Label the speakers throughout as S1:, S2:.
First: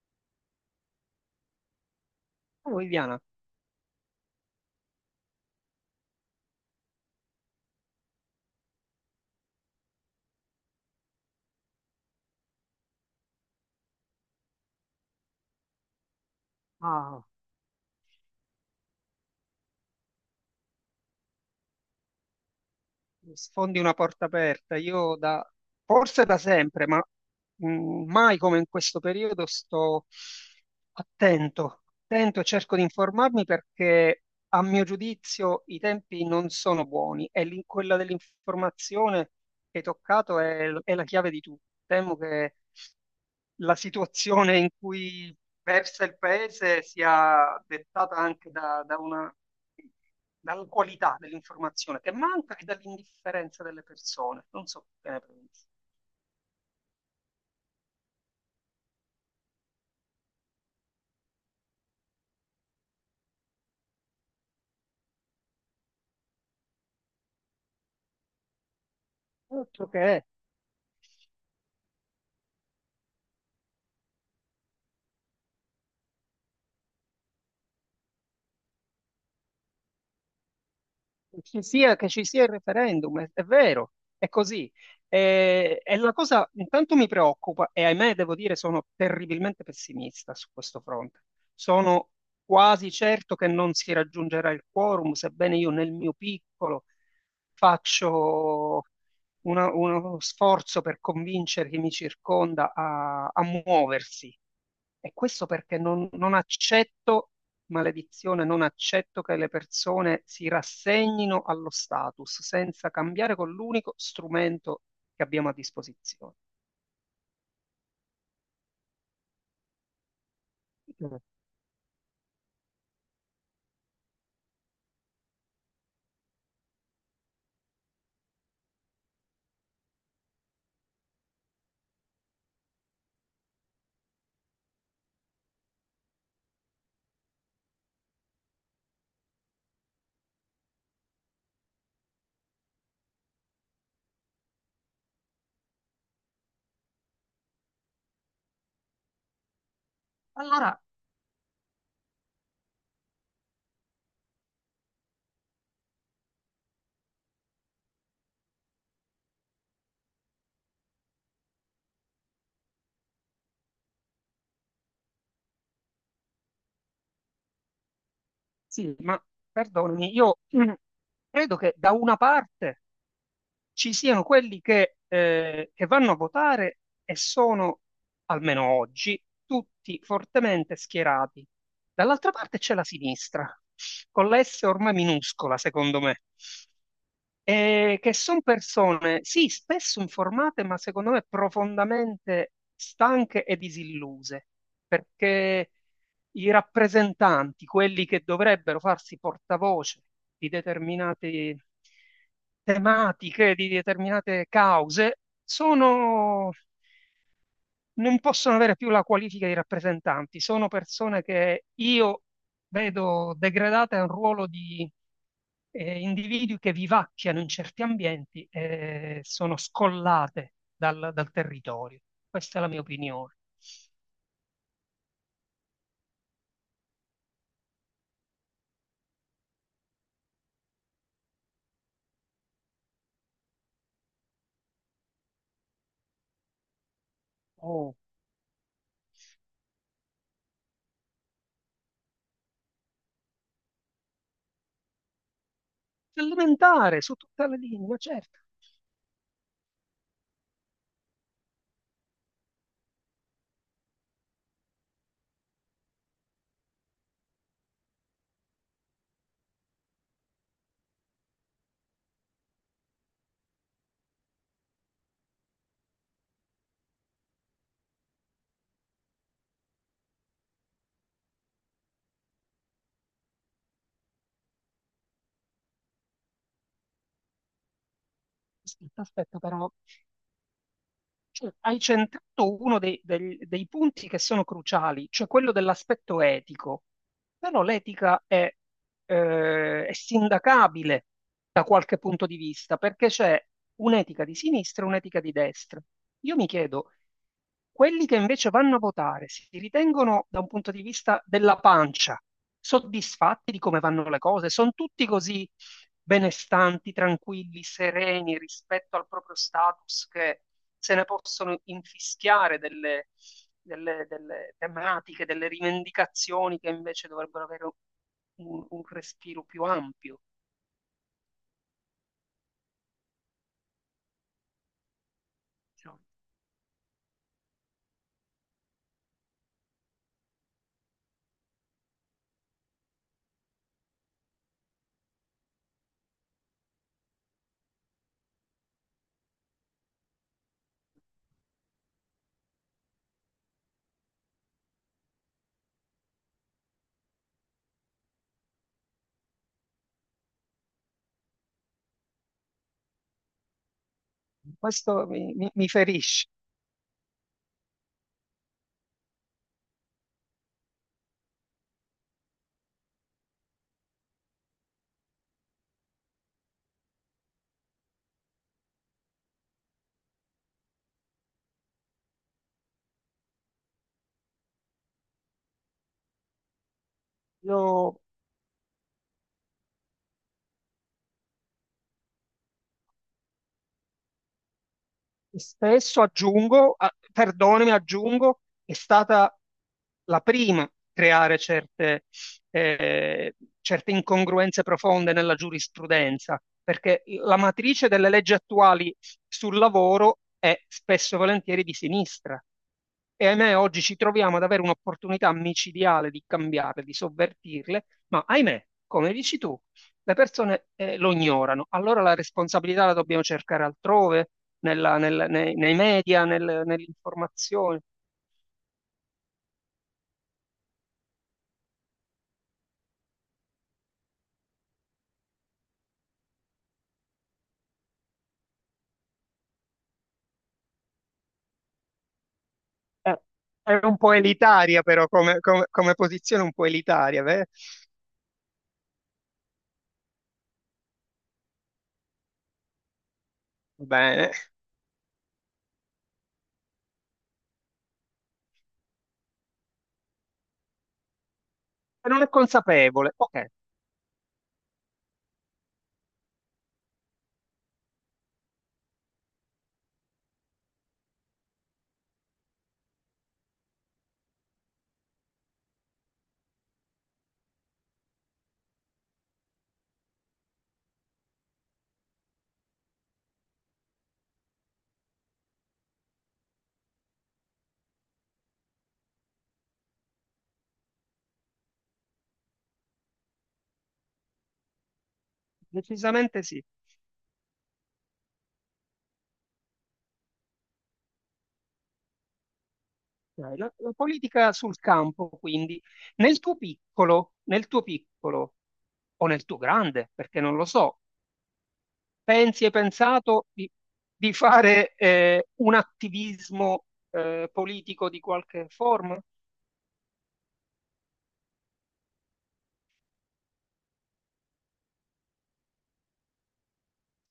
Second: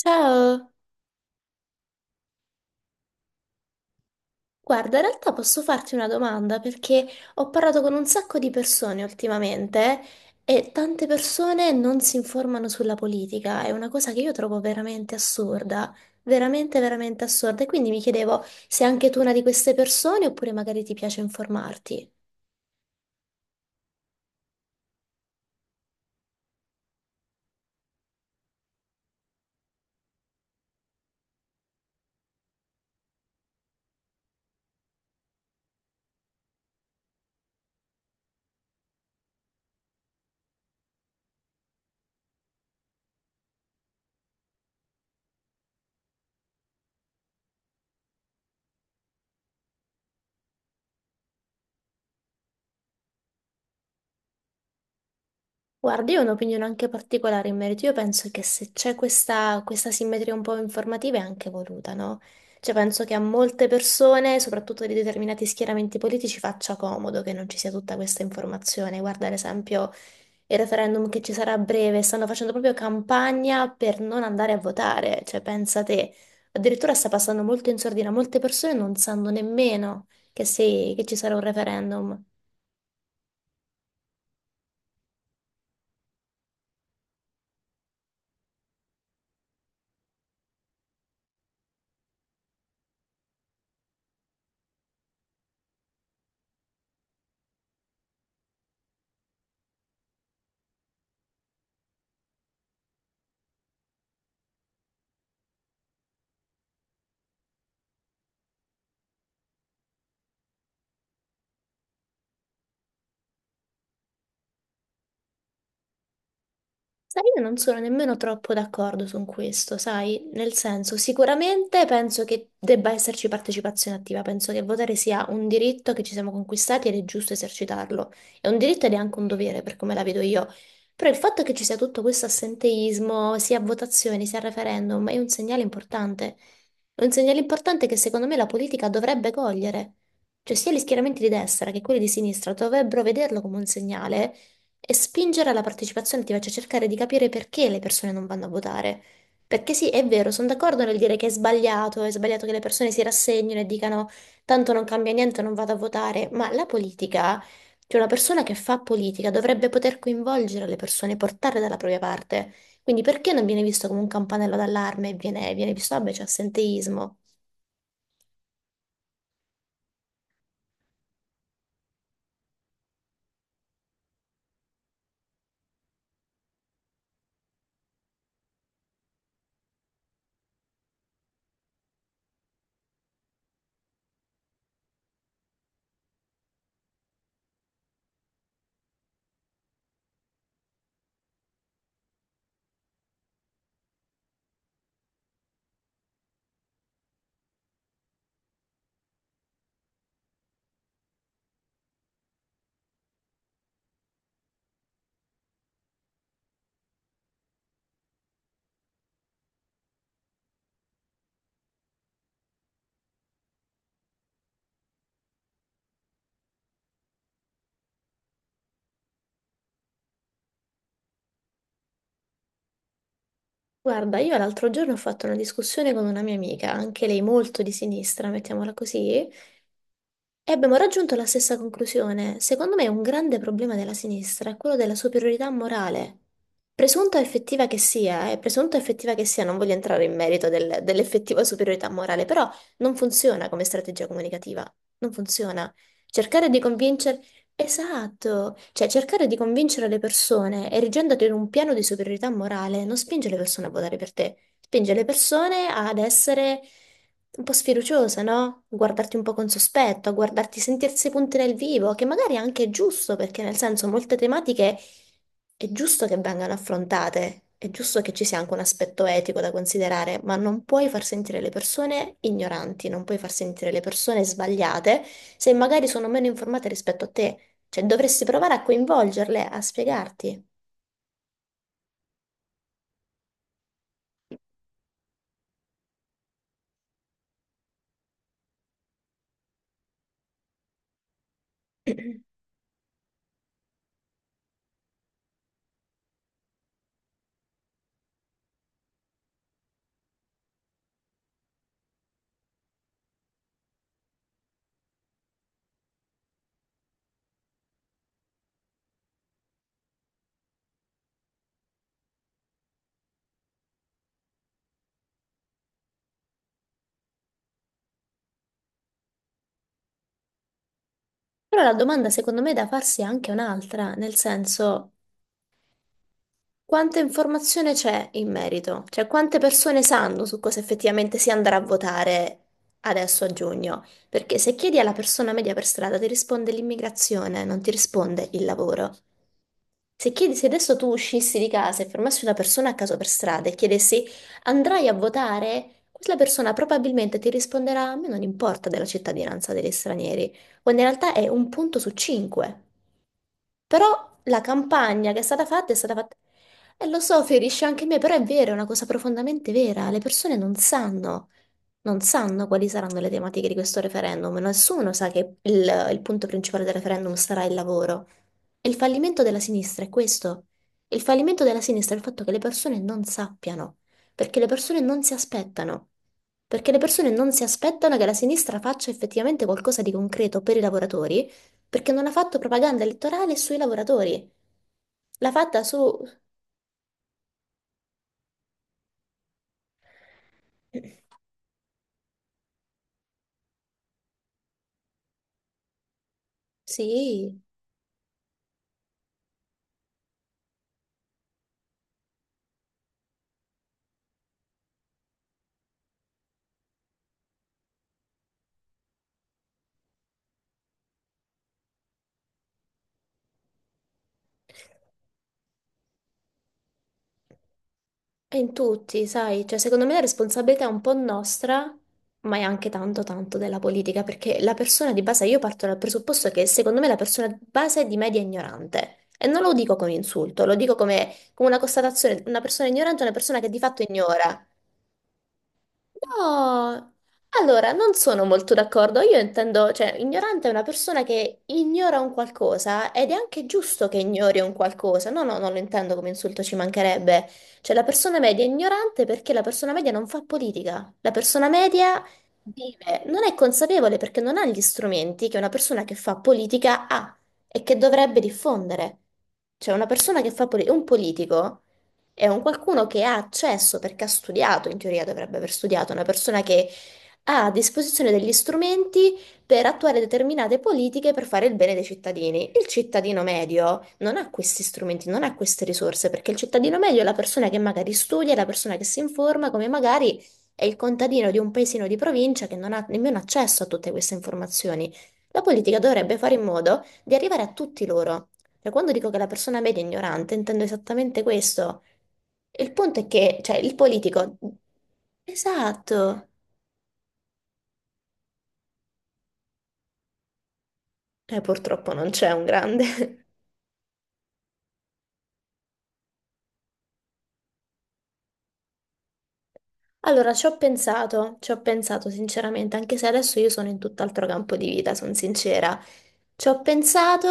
S1: Ciao,
S2: Oh, Viviana,
S1: guarda, in realtà posso farti una domanda perché ho parlato con un sacco di persone ultimamente e tante persone non si informano sulla politica, è una cosa che io trovo veramente assurda, veramente,
S2: ah,
S1: veramente assurda e quindi mi chiedevo se anche tu una di queste persone oppure magari ti piace informarti.
S2: mi sfondi una porta aperta. Io da, forse da sempre, ma mai come in questo periodo sto attento, attento e cerco di informarmi perché a mio giudizio i tempi non sono buoni e quella dell'informazione che hai toccato è la chiave di tutto. Temo che la situazione in cui versa il paese sia dettata anche dalla qualità dell'informazione che manca e dall'indifferenza delle persone. Non so che ne pensi.
S1: Guarda, io ho un'opinione anche particolare in merito. Io penso che se c'è questa simmetria un po' informativa è anche voluta, no? Cioè, penso che a molte persone, soprattutto di determinati schieramenti politici, faccia comodo che non ci sia tutta questa informazione. Guarda, ad
S2: Altro
S1: esempio,
S2: che è.
S1: il referendum che ci sarà a breve, stanno facendo proprio campagna per non andare a votare. Cioè, pensa te, addirittura sta passando molto in sordina, molte persone non sanno nemmeno che, che ci sarà un
S2: Ci sia, che
S1: referendum.
S2: ci sia il referendum, è vero, è così. E la cosa intanto mi preoccupa, e ahimè devo dire sono terribilmente pessimista su questo fronte. Sono quasi certo che non si raggiungerà il quorum, sebbene io nel mio piccolo faccio uno sforzo per convincere chi mi circonda a muoversi. E questo perché non accetto. Maledizione, non accetto che le persone si rassegnino allo status senza cambiare con l'unico strumento che abbiamo a disposizione.
S1: Sai, io non sono nemmeno troppo d'accordo su questo, sai? Nel senso, sicuramente penso che debba esserci partecipazione attiva, penso che votare sia un diritto che ci siamo conquistati ed è giusto esercitarlo. È un diritto ed è anche un dovere, per come la vedo io. Però il fatto che ci sia tutto questo assenteismo, sia a votazioni, sia a referendum, è un segnale importante. È un segnale importante che secondo me la politica dovrebbe cogliere. Cioè, sia gli schieramenti di destra che quelli di sinistra dovrebbero vederlo come un segnale. E spingere alla partecipazione attiva, cioè cercare di capire perché le persone non vanno a votare. Perché sì, è vero, sono
S2: Allora,
S1: d'accordo nel dire che è sbagliato che le persone si rassegnino e dicano tanto non cambia niente, non vado a votare, ma la politica, cioè una persona che fa politica dovrebbe poter coinvolgere le persone, portarle dalla propria parte. Quindi perché non viene visto come un campanello d'allarme e viene, viene visto, vabbè, c'è assenteismo?
S2: sì, ma perdonami, io credo che da una parte ci siano quelli che che vanno a votare e sono, almeno oggi, tutti fortemente schierati. Dall'altra parte c'è la sinistra, con la S ormai minuscola, secondo me. Che sono persone, sì, spesso informate, ma secondo me profondamente stanche e disilluse, perché i rappresentanti, quelli che dovrebbero farsi portavoce di determinate tematiche, di determinate cause, sono, non possono avere più la qualifica di rappresentanti, sono persone che io vedo degradate a un ruolo di individui che vivacchiano in certi ambienti e sono scollate dal territorio. Questa è la mia opinione.
S1: Guarda, io l'altro giorno ho fatto una discussione con una mia amica, anche lei molto di sinistra, mettiamola così, e abbiamo raggiunto la stessa conclusione. Secondo me un grande problema della sinistra è quello della superiorità morale. Presunta o effettiva che
S2: Oh,
S1: sia, presunta o effettiva che sia, non voglio entrare in merito dell'effettiva superiorità morale, però non funziona come strategia comunicativa. Non funziona. Cercare di
S2: elementare, su
S1: convincere...
S2: tutte le linee, ma certo.
S1: Esatto, cioè cercare di convincere le persone erigendoti in un piano di superiorità morale non spinge le persone a votare per te, spinge le persone ad essere un po' sfiduciose, no? Guardarti un po' con sospetto, a guardarti, sentirsi punti nel vivo, che magari anche è giusto, perché nel senso molte tematiche è giusto che vengano affrontate, è giusto che ci sia anche un aspetto etico da considerare, ma non puoi far sentire le persone ignoranti, non puoi far sentire le persone sbagliate se magari sono meno informate rispetto a te. Cioè, dovresti provare a
S2: Aspetta, aspetta,
S1: coinvolgerle, a
S2: però
S1: spiegarti.
S2: cioè, hai centrato uno dei punti che sono cruciali, cioè quello dell'aspetto etico. Però l'etica è sindacabile da qualche punto di vista, perché c'è un'etica di sinistra e un'etica di destra. Io mi chiedo, quelli che invece vanno a votare si ritengono da un punto di vista della pancia soddisfatti di come vanno le cose? Sono tutti così benestanti, tranquilli, sereni rispetto al proprio status che se ne possono infischiare delle tematiche, delle rivendicazioni che invece dovrebbero avere un respiro più ampio.
S1: Però la domanda secondo me da farsi è anche un'altra, nel senso
S2: Diciamo.
S1: quanta informazione c'è in merito? Cioè quante persone sanno su cosa effettivamente si andrà a votare adesso a giugno? Perché se chiedi alla persona media per strada ti risponde l'immigrazione, non ti risponde il lavoro. Se chiedi, se adesso tu uscissi di casa e fermassi una persona a caso per strada e chiedessi andrai a votare, quella persona probabilmente ti risponderà a me non importa della cittadinanza degli stranieri, quando in realtà è un punto su cinque. Però la
S2: Questo
S1: campagna che
S2: mi
S1: è stata fatta...
S2: ferisce.
S1: E lo so, ferisce anche me, però è vero, è una cosa profondamente vera. Le persone non sanno, non sanno quali saranno le tematiche di questo referendum. Nessuno sa che il punto principale del referendum sarà il lavoro. E il fallimento della sinistra è questo. Il fallimento della sinistra è il fatto che le persone non sappiano, perché le persone non si aspettano. Perché le persone non si aspettano
S2: Io
S1: che la sinistra faccia effettivamente qualcosa di concreto per i lavoratori perché non ha fatto propaganda elettorale sui lavoratori. L'ha fatta su...
S2: spesso aggiungo, perdonami, aggiungo, è stata la prima a creare certe, certe incongruenze profonde nella giurisprudenza, perché la
S1: Sì,
S2: matrice delle leggi attuali sul lavoro è spesso e volentieri di sinistra. E ahimè, oggi ci troviamo ad avere un'opportunità micidiale di cambiarle, di sovvertirle, ma ahimè, come dici tu, le persone lo ignorano. Allora la responsabilità la dobbiamo cercare altrove, nei media, nell'informazione.
S1: è in tutti, sai, cioè secondo me la responsabilità è un po' nostra, ma è anche tanto della politica, perché la persona di base, io parto dal presupposto che secondo me la persona di base è di media ignorante. E non lo dico come insulto, lo dico come, come una constatazione, una persona ignorante è una
S2: Eh,
S1: persona che di
S2: è
S1: fatto
S2: un po'
S1: ignora.
S2: elitaria, però, come posizione un po'
S1: No,
S2: elitaria, beh.
S1: allora non sono molto d'accordo. Io intendo, cioè, ignorante è una persona che ignora un qualcosa ed è anche giusto che
S2: Bene.
S1: ignori un qualcosa. No, no, non lo intendo come insulto, ci mancherebbe. Cioè, la persona media è ignorante perché la persona media non fa politica. La persona media
S2: E non è
S1: vive,
S2: consapevole.
S1: non è
S2: Ok,
S1: consapevole perché non ha gli strumenti che una persona che fa politica ha e che dovrebbe diffondere. Cioè, una persona che fa politica, un politico. È un qualcuno che ha accesso perché ha studiato, in teoria dovrebbe aver studiato, una persona che ha a disposizione degli strumenti per attuare determinate politiche per fare il bene dei cittadini. Il cittadino medio non ha questi strumenti, non ha queste risorse, perché il cittadino medio è la persona che magari studia, è la persona che si informa, come magari è il contadino di un paesino di provincia che non ha nemmeno accesso a tutte queste informazioni. La politica dovrebbe fare in
S2: decisamente sì.
S1: modo di arrivare a tutti loro. Cioè, quando dico che la persona media è ignorante, intendo esattamente questo. Il punto è che, cioè,
S2: Dai,
S1: il
S2: la
S1: politico...
S2: politica sul campo, quindi,
S1: Esatto.
S2: nel tuo piccolo o nel tuo grande, perché non lo so,
S1: Purtroppo non c'è un
S2: pensi, hai
S1: grande.
S2: pensato di fare un attivismo politico di qualche forma?
S1: Allora, ci ho pensato sinceramente, anche se adesso io sono in tutt'altro campo di vita, sono sincera. Ci ho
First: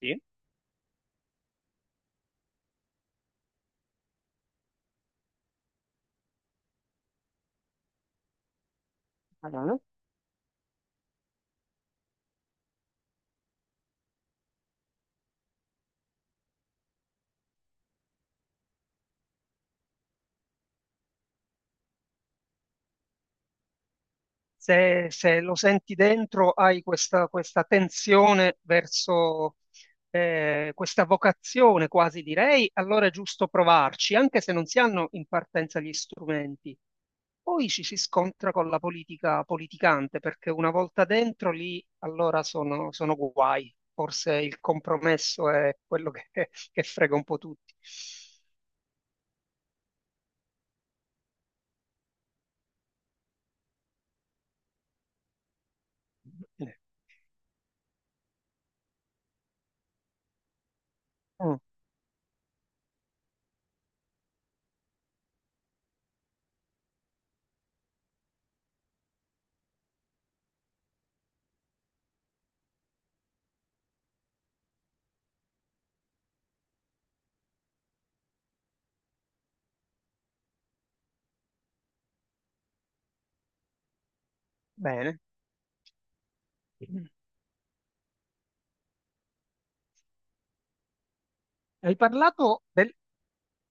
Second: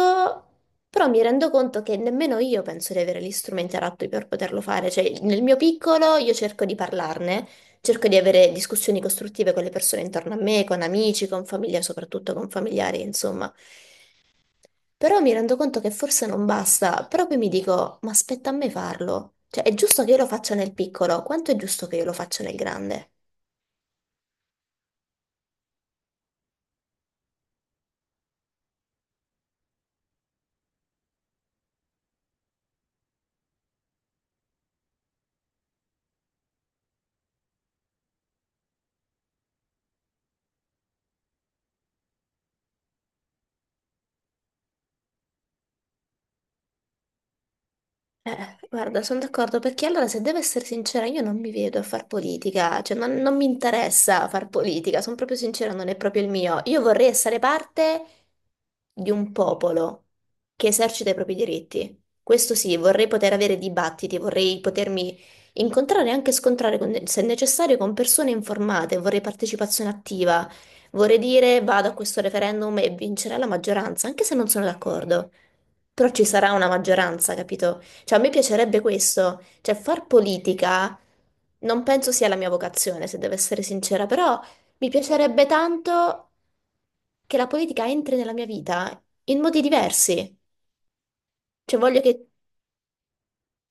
S2: Sì.
S1: però mi rendo conto che nemmeno io penso di avere gli strumenti adatti per poterlo fare. Cioè, nel mio piccolo io cerco di parlarne, cerco di avere discussioni
S2: Ah,
S1: costruttive con
S2: no,
S1: le
S2: no.
S1: persone intorno a me, con amici, con famiglia, soprattutto con familiari, insomma. Però mi rendo conto che forse non basta, però poi mi dico, ma aspetta a me farlo. Cioè, è giusto che io lo faccia nel piccolo, quanto è giusto che io lo faccia nel grande?
S2: Se, se lo senti dentro, hai questa, questa tensione verso questa vocazione quasi direi, allora è giusto provarci, anche se non si hanno in partenza gli strumenti. Poi ci si scontra con la politica politicante, perché una volta dentro lì allora sono, sono guai. Forse il compromesso è quello che frega un po' tutti.
S1: Guarda, sono d'accordo perché allora, se devo essere sincera, io non mi vedo a far politica, cioè non, non mi interessa far politica, sono proprio sincera, non è proprio il mio. Io vorrei essere parte di un popolo che esercita i propri
S2: Mm,
S1: diritti. Questo sì, vorrei poter avere dibattiti, vorrei potermi incontrare e anche scontrare, se necessario, con persone informate, vorrei partecipazione attiva, vorrei dire vado a questo referendum e vincerà la maggioranza, anche se non sono d'accordo. Però ci sarà una maggioranza, capito? Cioè, a me piacerebbe questo, cioè far politica non penso sia la mia vocazione, se devo essere sincera, però mi
S2: bene.
S1: piacerebbe tanto che la politica entri nella mia vita in modi diversi. Cioè,
S2: Hai
S1: voglio che...
S2: parlato del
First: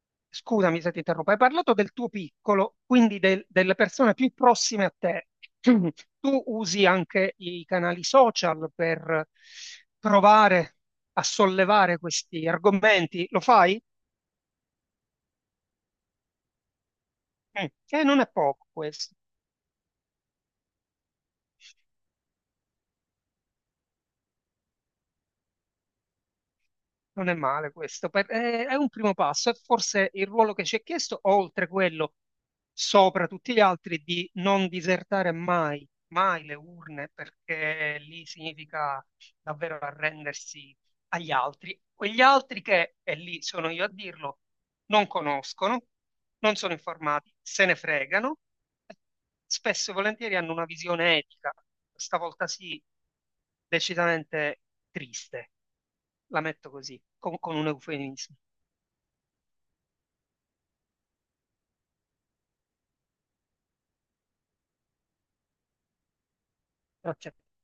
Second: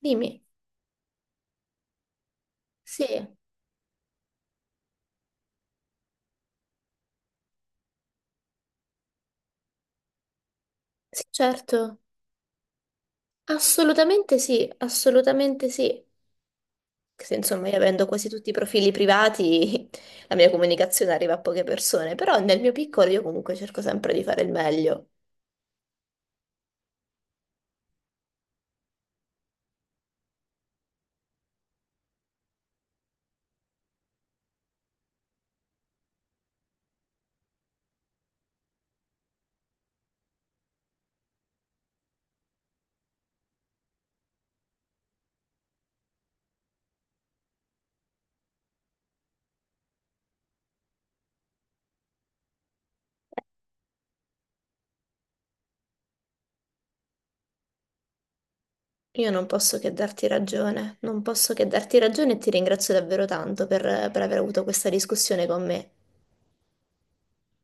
S1: Dimmi.
S2: Scusami se ti interrompo, hai parlato del tuo piccolo,
S1: Sì,
S2: quindi
S1: sì,
S2: delle persone più prossime a te. Tu usi anche i canali social per provare a sollevare
S1: certo.
S2: questi argomenti, lo fai?
S1: Assolutamente sì, assolutamente sì. Se,
S2: Mm.
S1: insomma, io avendo
S2: Non è
S1: quasi tutti i
S2: poco
S1: profili
S2: questo.
S1: privati, la mia comunicazione arriva a poche persone, però nel mio piccolo io comunque cerco sempre di fare il meglio.
S2: Non è male questo, è un primo passo, è forse il ruolo che ci è chiesto, oltre quello sopra tutti gli altri, di non disertare mai, mai le urne, perché lì significa davvero arrendersi agli altri. Quegli altri che, e lì sono io a dirlo, non conoscono, non sono informati, se ne fregano, spesso e volentieri hanno una visione etica, stavolta sì, decisamente triste. La metto così, con un eufemismo.
S1: Io non posso che darti ragione, non posso che darti ragione e ti ringrazio davvero tanto per aver avuto questa discussione con me.
S2: Grazie a